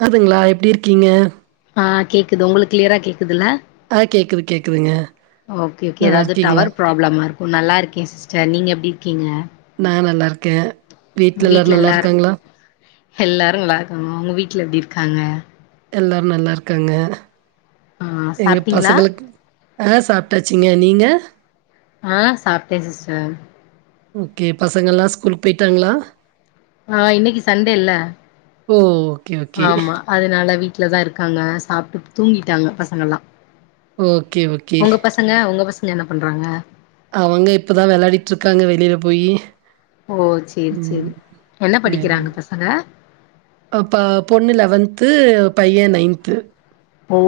கேக்குதுங்களா எப்டி இருக்கீங்க அ கேக்குது உங்களுக்கு கிளியரா கேக்குதுல்ல அ கேக்குது கேக்குதுங்க ஓகே ஓகே நல்லா ஏதாவது இருக்கீங்களா டவர் ப்ராப்ளமா இருக்கு நல்லா இருக்கே சிஸ்டர் நீங்க எப்டி இருக்கீங்க நா நல்லா இருக்கே வீட்ல எல்லாரு நல்லா இருக்காங்களா எல்லோரு நல்லாருக்காங்க ஒங்க வீட்ல எப்டி இருக்காங்க எல்லாரு நல்லா இருக்காங்க ஆ எங்க சாப்ட்டீங்களா பசங்களுக்கு அ சாப்ட்டாச்சிங்க நீங்க அ சாப்ட்டே சிஸ்டர் ஓகே பசங்கள்ல ஸ்கூலுக்கு போயிட்டாங்களா அ இன்னைக்கி சண்டே இல்லா ஓ ஓகே ஓகே ஆமா அதனால வீட்டிலா தா இருக்காங்க சாப்ட்டு தூங்கிட்டாங்க பசங்கள்லா ஓகே ஓகே பசங்க ஒங்க பசங்க என்ன பண்றாங்க அவங்க இப்ப தா விளாடிட்டுருக்காங்க வெளியில போய் ஓ செரி செரி என்ன படிக்கிறாங்க பசங்க ப பொண்ணு லெவன்த்து பையன் நைன்த்து ஓ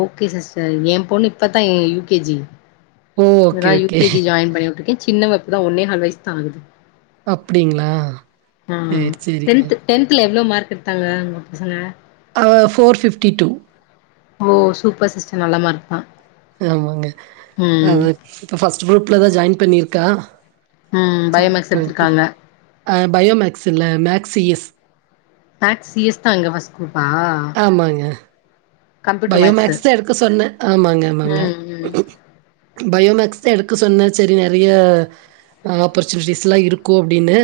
ஓகே சிஸ்டர் ஏ போண்ணு இப்பத்தா யு கே ஜி ஓ ஓகே இததான் ஓகே யுகேஜி ஜாயின் பண்ணி விட்டு இருக்கேன் சின்னவ இப்ப தா ஒன்னேஹால் வயசு தா ஆகுது அப்டிங்களா சேரி செரிங்க டென்த்தில் எவ்வளோ மார்க் எடுத்தாங்க உங்க பசங்க அ ஃபோர் ஃபிஃப்டி டூ ஓ சூப்பர் சிஸ்டர் நல்ல மார்க்தா ஆமாங்க அவ இப்ப ஃபஸ்ட் குரூப்லதா ஜாயின் பண்ணிருக்கா ம் பயோமேக்ஸ் எட்த்ருக்காங்க பயோமேக்ஸ் இல்ல maths C S maths C S தா அங்க ஃபஸ்ட் குரூப்பா ஆமாங்க கம்ப்யூட்டர் மேக்ஸு பயோமேக்ஸ் தா எடுக்க சொன்னே ஆமாங்க ஆமாங்க ம் ம் பயோமேக்ஸ் தா எடுக்க சொன்ன சரி நெறைய ஆப்பர்ச்சுனிட்டிஸ்லா இருக்கு அப்டின்னு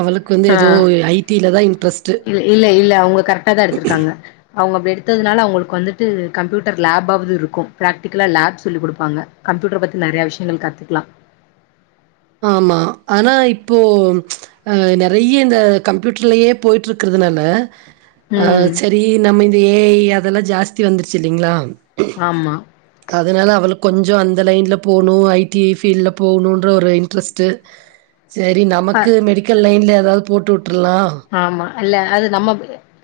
அவளுக் ஆ இல் இல்ல இல்ல அவுங்க கரெக்ட்டா தா எடுத்திருக்காங்க அவுங்க அப்டி எடுத்ததுனால அவுங்களுக்கு வந்துட்டு கம்ப்யூட்டர் லேப்பாவது இருக்கு ப்ராக்டிக்கலா லேப் சொல்லி் குடுப்பாங்க கம்ப்யூட்டர் பத்தி நெறையா விஷயங்கள் கத்துக்லா ஆமா ஆனா இப்போ அ நெறைய இந்த கம்ப்யூட்டர்லயே போய்ட்டு இருக்றதுனால அ ம் செரி நம்ம இந்த ஏ ஐ அதெல்லா ஜாஸ்தி வந்துருச்சு இல்லிங்ளா ஆம்மா அதனால அவளுக் கொஞ்சோ அந்த லைன்ல போணு ஐ டி ஐ ஃபீல்ல போகணுன்ற ஒரு இன்ட்ரெஸ்ட்டு செரி ப நமக்கு மெடிக்கல் லைன்ல ஏதாவது போட்டுட்ருலா ஆமா இல்ல அது நம்ம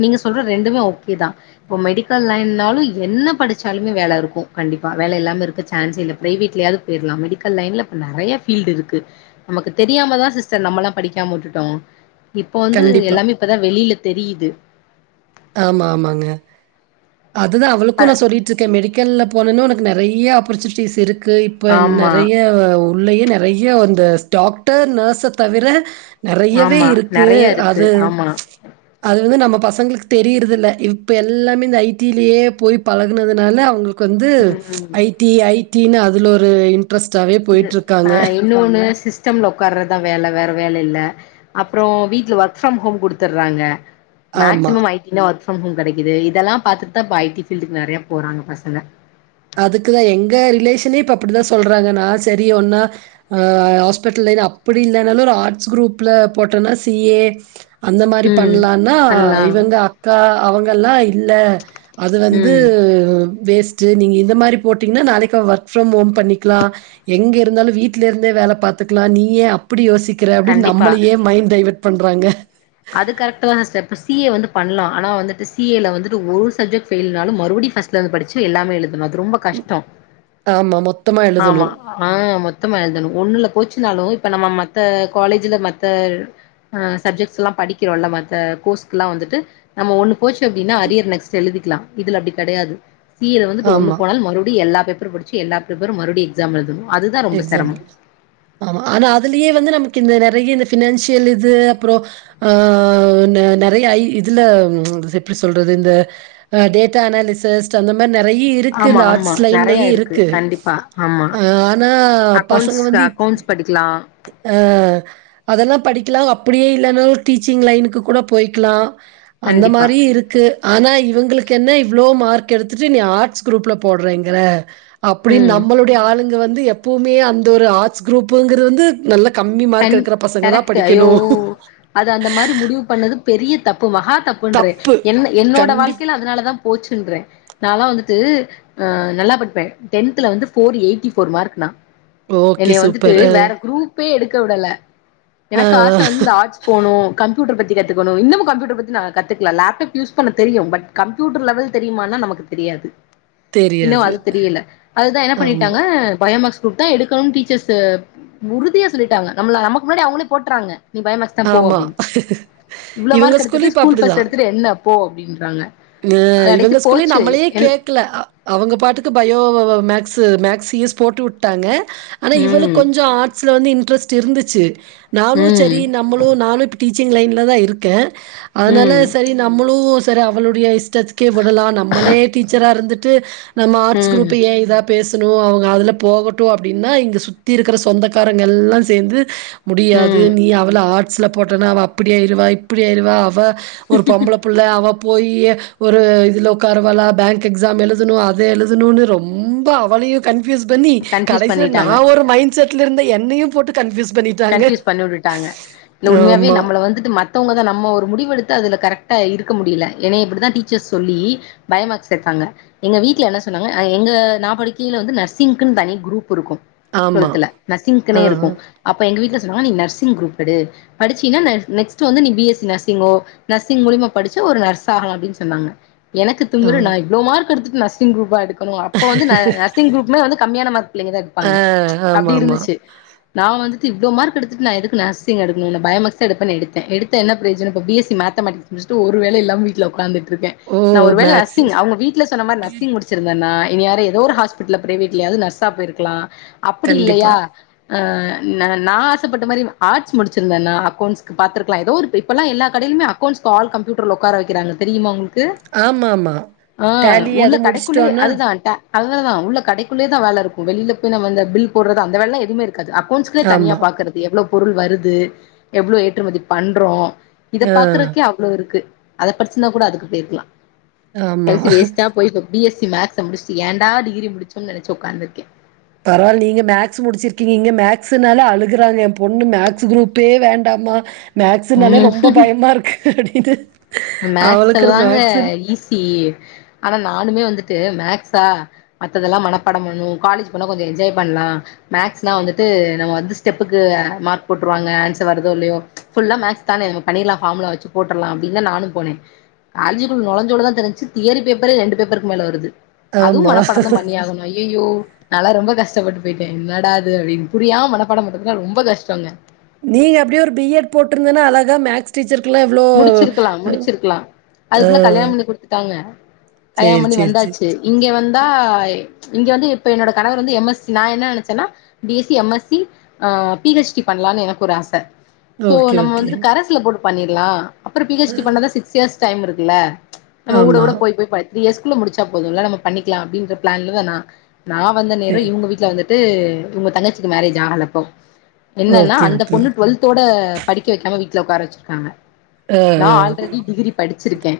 நீங்க சொல்ற ரெண்டுமே ஓக்கே தா இப்ப மெடிக்கல் லைன்னாலு என்ன படிச்சாலுமே வேல இருக்கு கண்டிப்பா வேலை இல்லாம இருக்க சான்ஸே இல்ல பிரைவேட்லாது பேர்லா மெடிக்கல் லைன்ல இப்ப நெறைய ஃபீல்டு இருக்கு நமக்கு தெரியாமதா சிஸ்டர் நம்மல்லா படிக்காம விட்டுட்டோ இப்போ வந்து கண்டிப்பா. எல்லாமே இப்பதா வெளில தெரியிது ஆமா ஆமாங்க அதுதா அவளுக்கு அ நா சொல்லிட்ருக்கே மெடிக்கல்ல போனேன்னா ஒனக்கு நெறைய ஆப்பர்ச்சுனிட்டிஸ் இருக்கு இப்ப ஆமா நெறைய உள்ளயே நெறைய அந்த டாக்டர் நர்ஸ தவிர நெறையவே ஆமா இருக்கு நெறைய இருக்கு அது ஆமா அது வந்து நம்ம பசங்களுக்கு தெரியறது இல்ல இப்ப எல்லாமே இந்த ஐ டி லேயே போய் பழகுனதுனால அவுங்ளு க்கு வந்து ம் ஐ டி ஐ டி னு அதுல ஒரு இன்ட்ரெஸ்ட்டாவே இது போயிட்டுருக்காங்க. ஆ இன்னொன்னு சிஸ்டம்ல உக்காார்றதா வேல வேற வேல இல்ல அப்றோ வீட்ல ஒர்க் ஃப்ரம் ஹோம் குடுத்துர்றாங்க ஆமா. மேக்சிம் ஐ டி னா ஒர்க் ஃப்ரம் ஹோம் கெடக்குது இதெல்லா பாத்துட்தா இப்ப ஐ டி ஃபீல்டுக்கு நெறையா போறாங்க பசங்க அதுக்குதா எங்க ரிலேஷனே இப்ப அப்டிதா சொல்றாங்க நா சரி ஒன்னா ஆ ஹாஸ்பிட்டல் லைன் அப்புடி இல்லைனாலு ஒரு ஆட்ஸ் குரூப்ல போட்டனா சி ஏ அந்த மாரி ம் பண்ணலான்னா பண்லா இவங்க அக்கா அவங்கல்லா இல்ல அது வந்து ம் வேஸ்ட்டு நீங்க இந்த மாரி போட்டிங்ன்னா நாளைக்கு அவ ஒர்க் ஃப்ரம் ஹோம் பண்ணிக்லா எங்க இருந்தாலு வீட்ல இருந்தே வேல பாத்துக்லா நீயே அ ப்புடி யோசிக்ற அப்டின் கண்டிப்பா நம்மளேயே மைண் டைவட் பண்றாங்க அது கரெக்ட்டு தான சிஸ்டர் இப்ப சி ஏ வந்து பண்ணலா ஆனா வந்துட்டு சி ஏ ல வந்துட்டு ஒரு சப்ஜெக்ட் ஃபெயில்னாலு மறுபடியு ஃபஸ்ட் லந்து படிச்சு எல்லாமே எழுதணு அது ரொம்ப கஷ்டோ ஆமா மொத்தமா எழுதணு ஆமா ஆ மொத்தமா எழுதணு ஒண்ணுல போச்சுனாலு இப்ப நம்ம மத்த காலேஜ்ஜூல மத்த ஆ சப்ஜெக்ட்ஸ்ல்லா படிக்கிறோல்ல மத்த கோர்ஸ்க்ல்லா வந்துட்டு நம்ம ஒண்ணு போச்சு அப்டின்னா அரியர் நெக்ஸ்ட் எழுதிக்லா இதுல அப்டி கெடையாது சி ஏல வந்துட்டு ஒன்னு ஆமா, போனாலு மறுப்டி எல்லா பேப்பரு படிச்சு எல்லா பேப்பரு மறுப்டி எக்ஸாம் எழுதுணு அதுதான் ரொம்ப எக்ஸாம்ல. சிரமம் ஆமா ஆனா அதுலியே வந்து நமக்கு இந்த நறைய இந்த ஃப்பினான்சியல் இது அப்றோ ஆ த நறைய ஐ இதுல எப்டி சொல்றது இந்த அ டேட்டா அனாலிசஸ் அந்த மாரி நறைய இருக்கு ஆமா இந்த ஆமா ஆர்ட்ஸ் லைன்லயே நெறைய இருக்கு கண்டிப்பா ஆமா அ ஆனா பசங்க அக்கௌண்ட்ஸ் வந்து இப் அக்கௌண்ட்ஸ் படிக்கலா அ அதெல்லா படிக்லா அப்டியே இல்லன்னாலு டீச்சிங் லைனுக்கு கூட பொய்க்லா அந்த கண்டிப்பா மாரியு இருக்கு ஆனா இவுங்களுக்கு என்ன இவ்ளோ மார்க் எடுத்துட்டு நீ என்ன ஆர்ட்ஸ் குரூப்ல போட்றேங்குற அப்டின் ம் நம்மளுடைய ஆளுங்க வந்து எப்பவுமே அந்த ஒரு ஆர்ட்ஸ் குரூப்புங்றது வந்து நல்ல கம்மி மார்க் கண் எடுக்குற பசங்க தா கரெக்ட் ஐயோ படிக்கணு அது அந்த மாரி முடிவு பண்ணது பெரிய தப்பு மகா தப்புன்ற தப்பு என்ன என்னோட கண்டிப் வாழ்க்கையில அதனாலதா போச்சுன்றறே நாலா‌ வந்துட்டு அ நல்லா படிப்பே டென்த்ல வந்து போர் எயிட்டி போர் மார்க்னா ஓகே என்னைய வந்துட்டு சூப்பர் அ வேற குரூப்பே எடுக்க விடல ஆ எனக்கு ஆச வந்து ஆட் போனுகம்யூட்ர பத்தி கத்துக்கணு இன்னமு கம்யூட்ர பத்தி நா கத்துக்லா லேப்டாப் யூஸ் பண்ண தெரியு பட் கம்ப்யூட்ரு லெவல் தெரியுமானா நமக்கு தெரியாது இன்னு தெரியாது அது தெரியல அதுதா என்ன ஆமா பண்ணிட்டாங்க பயோமேக்ஸ் தா எடுக்கணுனு டீச்சர்ஸ் உறுதியா சொல்லிட்டாங்க நம்ள நமக்கு முன்னாடி அவகவுங்களே போட்டற்றாங்க நீ பாயோமேக்ஸ்தா போ ஆமா அப்டினு இவ்ளோ இவங்க மார்க் ஸ்கூல்லயும் எடுத்துட்டு இப்ப அப்டிதா ஸ்கூல்ஃபஸ்ட்டு எடுத்துட்டு என்ன போ அப்டின்றாங்க அ கடைசி இவுங்க ஸ்கூல்லயு போச்சு நம்ளே என் கேக் க்ல அவூங்க பாட்டுக்கு பயோ மேக்ஸ் மேக்ஸியுஸ் போட்டு விட்டாங்க ஆனா இவளக் ம் கொஞ்சோ ஆர்ட்ஸ்ல வந்து இன்ட்ரெஸ்ட் இருந்துச்சு நானு ம் சரி நம்மளு நானு இப்ப டீச்சிங் லைன்ல தா இருக்கே அதனால ம் சரி நம்மளு சரி அவளுடைய ஸ்டதுக்கே விடலா நம்மளே டீச்சரா இருந்துட்டு நம்ம ஆர்ட்ஸ் ம் குரூப் ஏ இதா பேச் அவங்க அதுல போகட்டு அப்டின்னா இங்க சுத்தி இருக்குற சொந்தக்காரங்க எல்லா சேந்து முடியாது ம் நீ அவள ஆர்ட்ஸூல போட்டனா அவ அப்டி ஆய்ருவா இப்டி ஆயிருவா அவ ஒரு பொம்பள புள்ள அவ போயி ஒரு இதுல உட்கரவால பேங்க் எக்ஸாம் எழுதுணு அத எழுதுணுனு ரொம்ப ரொம்ப அவளியு கன்ஃயூஸ் பண்ணி கன்ஃபியூஸ் கடைசில நா பண்ணிட்டாங்க ஒரு மைண்ட் செட்ல இருந்தே என்னையு போட்டு கன்ஃயூஸ் பண்ணிட்டாங்க ங்க இல்ல உண்மையாவே ஆமா நம்மள வந்துட்டு மத் மத்தவங்க தா நம்ம ஒரு முடிவெடுத்த அதுல கரெக்டாக இருக்க முடில ஏன்ன இப்டி தா டீச்சர்ஸ் சொல்லி பயோமேக்ஸ் சேத்தாங்க எங்க வீட்ல என்ன சொன்னாங்க எங்க நாபடிக்கையில வந்து நர்சிங்குன் தனி குரூப் இருக்கு ஆமா டுவெல்தல நர்சிங்குனே ஆ இருக்கு அப்ப எங்க வீட்ல சொன்னாங்கா நீ நர்சிங் குரூப் எடு படிச்சீன்னா நெக்ஸ்ட் வந்து நீ பி எஸ் சி நர்சிங்கோ நர்சிங் மூலிமா படிச்சு ஒரு நர்ஸ் ஆகலா அப்டின்னு சொன்னாங்க எனக்கு ஆ திமுரு நா இவ்ளோ மார்க் எடுத்துட்டு நர்சிங் குரூப்பாலா எடுக் அப்ப வந்து நர்சிங் குரூப்னா வந்து கம்மியான மார்க் புள்ளைங்கதா ஆ எடுப்பாங்க அப்டி ஆமாமா. இருந்துச்சு நா வந்து இவ்ளோ மார்க் எடுத்துட்டு நா எதுக்கு நர்சிங் எடுக்ணு பயோ மேக்ஸ் எடுப்பேனு எடுத்தே எடுத்து என்ன பிரோஜனம் இப்ப பி எஸ் சி மேத்தமேட்டிக்ஸ் முட்சிட்டு ஒரு வேல இல்லாம வீட்ல ஒக்காந்துட்ருக்கே ஓ! நா ஒரு வேல மேக்ஸு நர்சிங் அவுங்க வீட்ல சொன்ன மாரி நர்சிங் நர்சிங் முடிச்சிருந்தனா இனி நேரோ எதோ ஒரு ஹாஸ்பிட்ல்ல பிரைவேட்லயாவது நர்ஸா பொயிருக்லா அப்டி கண்டிப்பா. இல்லையா அ நா நா ஆசப்பட்ட மாரி ஆர்ட்ஸ் முடிச்சிருந்தனா அக்கவுண்ட்ஸ்க்கு பாத்திருக்கலா எதோ ஒரு இப்பல்லா எல்லா கடையிலுமே அக்கவுண்ட்ஸ்க்கு ஆள் கம்யூட்டர்ல ஒக்கார வக்கிறாங்க தெரியமா உங்களுக்கு ஆமாமா. ஆ டேலி உள்ள அது கடைக்குள்ளயே முடிச்சுட்டோன்னா அதுதா டா அதுனாலதா உள்ள கடைக்குள்ளேதா வேல இருக்கு வெளில போய் நம்ம இந்த பில் போடுறது அந்த வேலல்லா எதுமே இருக்காது அக் க்கவுண்ட்ஸ்கே தனியா ஆமா. பாக்குறது எவ்ளோ பொருள் வருது எவ்ளோ ஏற்றுமதி பண்றோ இத ஆ பாக்கறக்கே அவ்ளோ இருக்கு அத படிச்சிருந்தா கூட அதுக்கு போயிருக்கலா ஆமா. படிச்சி வேஸ்ட்டா போயிக் பி எஸ் சி மேக்ஸ்ச முடிச்சுட்டு ஏண்டா டிகிரி முடிச்சோனு நெனச்சி உக்காந்துருக்கே பரவால் நீங்க மேக்ஸ் முடிச்சிருக்கீங்க இங்க மேக்ஸ்னால அழுகுறாங்க ஏ பொண்ணு மேக்ஸ் குரூப்பே வேண்டாம்மா மேக்ஸ்சுனாலே ம் ரொம்ப பயமா இருக்கு அப்டின்ட்டு மேக்ஸ் எல்லாங்க ஈஸி ஆனா நானுமே வந்துட்டு மேக்ஸா மத்ததெல்லா மனப்பாடம் பண்ணுவோ காலேஜ் போனா கொஞ்சொ என்ஜாய் பண்ணலா மேக்ஸ்னா வந்துட்டு நம்ம வந்து ஸ்டெப்புக்கு மார்க் போட்டுருவாங்க ஆன்சர் வருதோ இல்லையோ ஃபுல்லா மேக்ஸ் தானே நம பண்ணிரலா ஃபார்முலா வச்சு போட்டர்லா அப்டிதா நானும் போனே காலேஜ்க்குள நொழஞ்சோனதா தெரிஞ்ச்சு தியரி பேப்பரே ரெண்டு பேப்பருக்கு மேல வருது அதுவும் ஆமா. மனப்பாடந்த பண்ணியாகணு ஐயயோ நால்லா ரொம்ப கஷ்டப்பட்டு போயிட்டே என்னடாது அப்டின்னு புரியாம மனப்பாடம் பண்றதுனா ரொம்ப கஷ்டோங்க நீங்க அப்டியே ஒரு பி எட் போட்ருந்தன்னா அழகா மேக்ஸ் டீச்சருக்குல்லாம் எவ்ளோ முடிச்சிருக்கலா முடிச்சிருக்கலா அ அதுக்குள்ள கல்யாண பண்ணி குடுத்துட்டாங்க கல்யாண சரி, பண்ணி சரி, சரி. வந்தாச்சு இங்க வந்தா இங்க வந்து இப்ப என்னோட கணவர் வந்து எம் எஸ் சி நா என்ன நெனச்சேன்னா B S C M S C அ பி ஹச் டி பண்ணலான்னு எனக்கு ஒரு ஆச சோ ஓகே, நம்ம ஓகே. வந்துட்டு கரஸ்சுல போட்டு பண்ணிரலா அப்றோ பி ஆ ஹச் டி பண்ணதா சிக்ஸ் இயர்ஸ் டைம் இருக்குல்ல நம்ம ஊட ஆமா. ஊட போய் போய் ப த்ரி இயர்ஸ்க்குள்ள முடிச்சா போதுல்ல நம்ம பண்ணிக்கலா அப்டின்ற பிளான்லதா நா நா வந்த நேரோ சரி. இவுங்க வீட்ல வந்துட்டு இவுங்க தங்கச்சிக்கு மேரேஜ் ஆகல அப்போ என்னன்னா ஓகே, அந்த ஓகே. பொண்ணு டுவெல்த்தோட படிக்க வெக்காம வீட்ல ஒக்கார வச்சிருக்காங்க ஆ, நா ஆ. ஆல்ரெடி டிகிரி படிச்சிருக்கே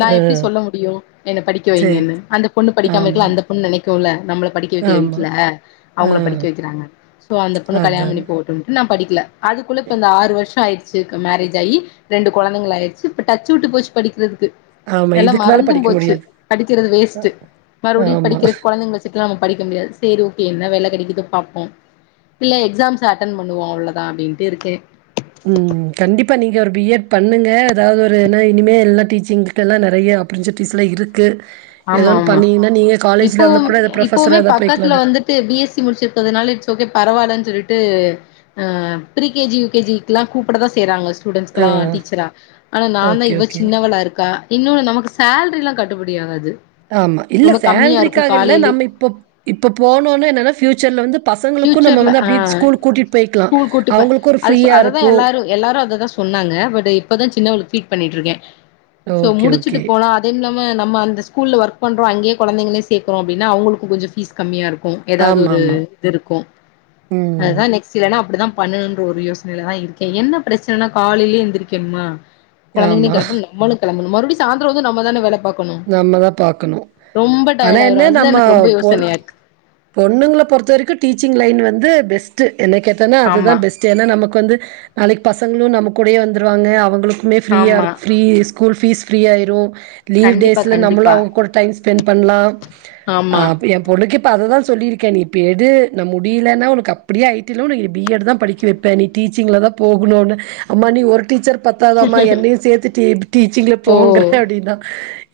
நா ஆ எப்டி சொல்ல முடியு என்ன படிக்க சரி வைங்கன்னு அந்த பொண்ணு படிக்காம ஆமா இருக்குல அந்த பொண்ணு நெனக்குல்ல நம்மள படிக்க க வைக்கல ஆமா வீட்ல ஆ அவுங்கள படிக்க வக்கிறாங்க சோ அந்த பொண்ணு கல்யாண அதான் பண்ணி போகட்டுன் நா படிக்கல அதுக்குள்ள இப்ப இந்த ஆறு வருஷொ ஆயிடுச்சு க மேரேஜ் ஆயி ரெண்டு கொழந்தைங்கலாயிடுச்சு இப்ப டச் வுட்டு போச்சு படிக்கிறதுக்கு ஆமா எல்லா இதுக்கு மேல மறந்தும் படிக்க போச்சு முடியாது படிக்கிறது அ வேஸ்ட் மறுபடியு ஆமா படிக்கிறக் கொழந்தைங்கள வச் சுட்லா நம்ம படிக்க முடியாது சரி ஓகே என்ன வேல கெடைக்குதோ பாப்போ இல்ல எக்ஸாம்ஸ் அட்டென் பண்ணுவோ அவ்ளோதா அப்டின்ட்டு இருக்கே ம் கண்டிப்பா நீங்க ஒரு பி எட் பண்ணுங்க எதாவ்து ஒரு ஏனா இனிமே எல்லா டீச்சிங் கெல்லா நெறையா ஆப்பரச்சுட்டிஸ்ஸெலா இருக்கு எதோ ஆமா ஓன்னு ஆமா பண்ணீங்கன்னா நீங்க காலேஜ் லெவல்ல கூட எதா ப்ரொஃபஸரா எதா போய்க்கலா நீங்க து பி எஸ் சி முடிச்சிருக்கிறதுனால இட்ஸ் ஓகே பரவாலன்னு சொல்லிட்டு அ pre K G U K G க்ல்லா கூப்டதா செய்யறாங்க ஆ ஸ்டூடென்ஸ்குல்லா டீச்சரா ஆனா நாந்தா ஓகே இவ ஓகே சின்னவளா இருக்கா இன்னொன்னு நமக்கு சேல்ரி எல்லா கட்டுப்படி ஆகாது ஆமா இல்ல ரொம்ப கம்மியா இருக்கு சேல்ரிக்காக இல்ல காலையிலே நம்ம இப்போ இப்போ போனோன்னா என்னன்னா ஃபயூச்சர்ல வந்து பசங்களுக்கு நம்ம ஃபியூச்சர்ல வந்து ஆ அப்டி ஸ்கூல் கூட்டிட்டு போயிக்கலா ஸ்கூல் கூட்டிப்ப அவங்களுக்கு ஒரு அது ஃப்ரீயா அததா இருக்கு எல்லாரு எல்லாரு அததா சொன்னாங்க பட் இப்பதா சின்னவளுக்கு பீட் பண்ணிட்டு இருக்கே சோ ஓகே முடிச்சுட்டு ஓகே போலா அ அதும் இல்லாம நம்ம அந்த ஸ்கூல்ல ஒர்க் பண்றோ அங்கே கொழந்தங்களயு சேர்க்குறோ அப்டினா அவங்களுக்கு கொஞ்சொ ஃபீஸ் கம்மியாருக்கு எதாவது ஆமா ஒரு ஆமா இது இருக்கு ம் அதா நெ இஸ் இல்லனா அப்டிதா பண்ணுன்ற ஒரு யோஸ்னைலதா இருக்கே என்ன ப்ரச்சனைனா காலைலே எந்துரிக்கனுமா ஆமா கொழந்தைகளயு கிளம்பனு நாம்மலு கிளம்பனு மறுவ்டி சாந்தர வந்து நம்ம தான வேல பாக்கனு நாமதா பாக்கணு ஆனா டயர்ட் ஆயிரு என்ன அதுதா நம்ம எனக்கு ரொம்ப போடு யோசனையா இருக்கு பொண்ணுங்ள பொறுத்த வரக்கு டீச்சிங் லைன் வந்து பெஸ்ட்டு என்ன கேட்டன்னா அதுதா ஆமா பெஸ் ஏன்னா நமக் வந்து நாளைக் பசங்ளு நாம கூடயே வந்துருவாங்க அவங்ளுக்குமே ஃபீரியா ஆமா இருக் ஃபீரீ கூல் ஃபீஸ் ஃப்ரீ ஆயிரு கண்டி ஸ்ல நம்மளு அவுங் கூட டைம் ஸ்பெண்ட் பண்லா அ ஆமா ஏ பொண்ணுக்கு இப்ப அததா சொல்லிருக்கே நீ இப்ப‌ எடு நா முடிய்லேனா உனக் அப்புடியே ஐட்டி இல்ல உனக்கு பிஎட் தா படிக்க வெப் நீ டீச்சிங்ல தா போகுணுன்ன அம்மா நீ ஒரு டீச்சர் பத்தாதாம்மா என்னயு சேத்து டீப் டீச்சிங்ல ஓ போங்குற அப்டின்னா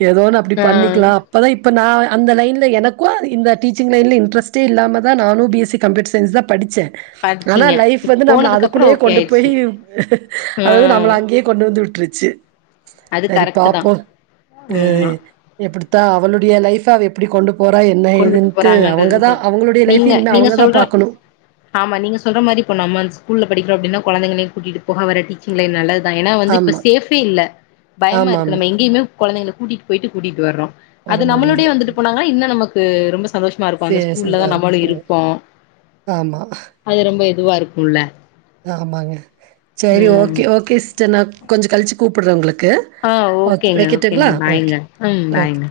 ஏதோ ஒன்னு அப்டி ஆ பண்ணிக்லா பதா இப்ப தா அந்த லைன்ல எனக்கு இந்த டீச்சிங் லைன்ல இன்டரஸ்ட்டே இல்லாம தா நானு பிஎஸ்சி கம்யூட்டர் சயின்ஸ் தா படிச்ச ஆனா படிச்சீங்க லைஃப் வந்து நம்ள போனதுக்கு அப்றோ அதுக்குள்யே ஓகே கொண்டு ஆயிடுச்சு போயி அது ஆ வந்து நம்ள அங்யே கொண்டு வந்து விட்ருச்சி அது கரெக்ட்டு தா ஆமா எப்டித்தா அவளுடைய லைஃப்ப அவ எப்டி கொண்டு போற என்ன கொண்டுட்டு ஏதுன்ட்டு அவுங்கதா போறாங்கன்றதுதா இருக்கு அவங்களுடைய லைஃப்யு நீங்க இனிமே நீங்க அவுங்கதா சொல்ற பாக்குணு ஆமா நீங்க சொல்ற மாரி இப்ப நம்ம அந் ஸ்கூல்ல படிக்கிரோ அப்டின்னா கொழந்தைகளயு கூட்டிட் போக வர டீச்சி்ங் லைன் நல்லத் தா ஏன்னா வந்து இப்ப ஆமா சேஃபே இல்ல பயமா இருக்கு ஆமாமா நம்ம எங்கியிமே கொழந்தைங்ள கூட்டிட் போய்ட்டு கூட்டிட் வர்றோ வர அது நம்முளுடயே முடியல வந்துட் போனாங்னா இன்ன நமக்கு ரொம்ப சந்தோஷ்மா இருக்கு அந்த சீரியஸ் இதா ஸ்கூல்லதா நம்மளு இருக்கு இருப்போ ஆமா அது ரொம்ப எதுவா இருக்குல்ல ஆமாங்க சரி ம் ஓகே ஓகே சிஸ்டர் நா கொஞ்ச கழ்ச்சி கூப்புட்ற உங்களுக்கு ஆ ஓகே ஓகேங்க வைக்கட்டுங்களா ஓகேங்க ஓகே பாய்ங்க ம் ஓகே பாய்ங்க